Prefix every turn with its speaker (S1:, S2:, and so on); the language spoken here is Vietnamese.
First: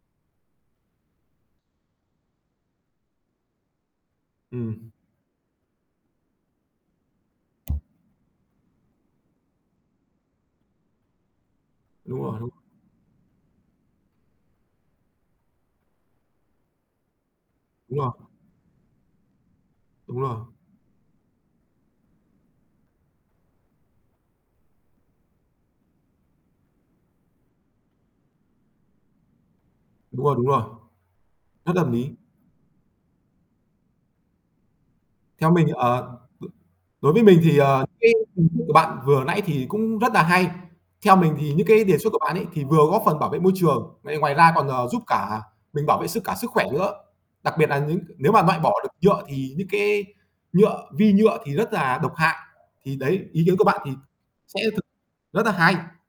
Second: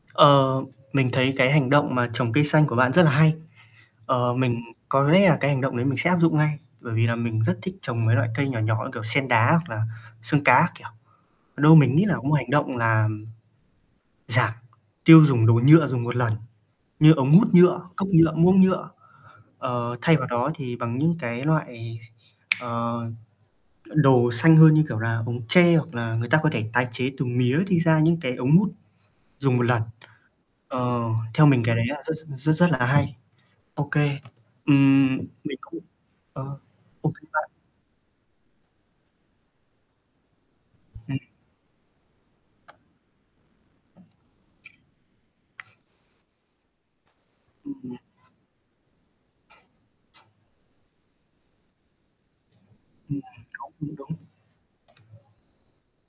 S1: Ờ, mình thấy cái hành động mà trồng cây xanh của bạn rất là hay. Ờ, mình
S2: Ừm.
S1: có rẽ là cái hành động đấy mình sẽ áp dụng ngay, bởi vì là mình rất thích trồng mấy loại cây nhỏ nhỏ như kiểu sen đá hoặc là xương cá các kiểu. Đâu mình nghĩ là
S2: Đúng
S1: một
S2: rồi,
S1: hành
S2: đúng.
S1: động làm giảm tiêu dùng đồ nhựa dùng một lần, như ống hút nhựa,
S2: Đúng
S1: cốc
S2: rồi.
S1: nhựa, muỗng nhựa, ờ, thay
S2: Đúng
S1: vào
S2: rồi.
S1: đó thì bằng những cái loại, ờ, đồ xanh hơn như kiểu là ống tre hoặc là người ta có thể tái chế từ mía thì ra những cái ống hút dùng một lần.
S2: Đúng rồi, đúng rồi.
S1: Ờ, theo mình
S2: Rất
S1: cái đấy
S2: hợp
S1: là rất
S2: lý.
S1: rất rất rất là hay. OK, ừm,
S2: Theo
S1: mình
S2: mình,
S1: cũng
S2: ờ
S1: ờ, OK
S2: đối với mình
S1: bạn.
S2: thì, ờ, cái kiến thức của bạn vừa nãy thì cũng rất nà hay. Theo
S1: Ừm.
S2: mình thì những cái đề xuất của bạn ấy thì vừa góp phần bảo vệ môi trường, vậy ngoài ra còn, ờ, giúp cả mình bảo vệ sức cả sức khỏe nữa. Đặc biệt là
S1: Ừm.
S2: những nếu mà loại bỏ được nhựa thì những cái nhựa, vi nhựa thì rất là độc hại. Thì
S1: Ừm,
S2: đấy, ý kiến của
S1: [unintelligible]
S2: bạn thì
S1: cũng đúng.
S2: sẽ thực rất là hay.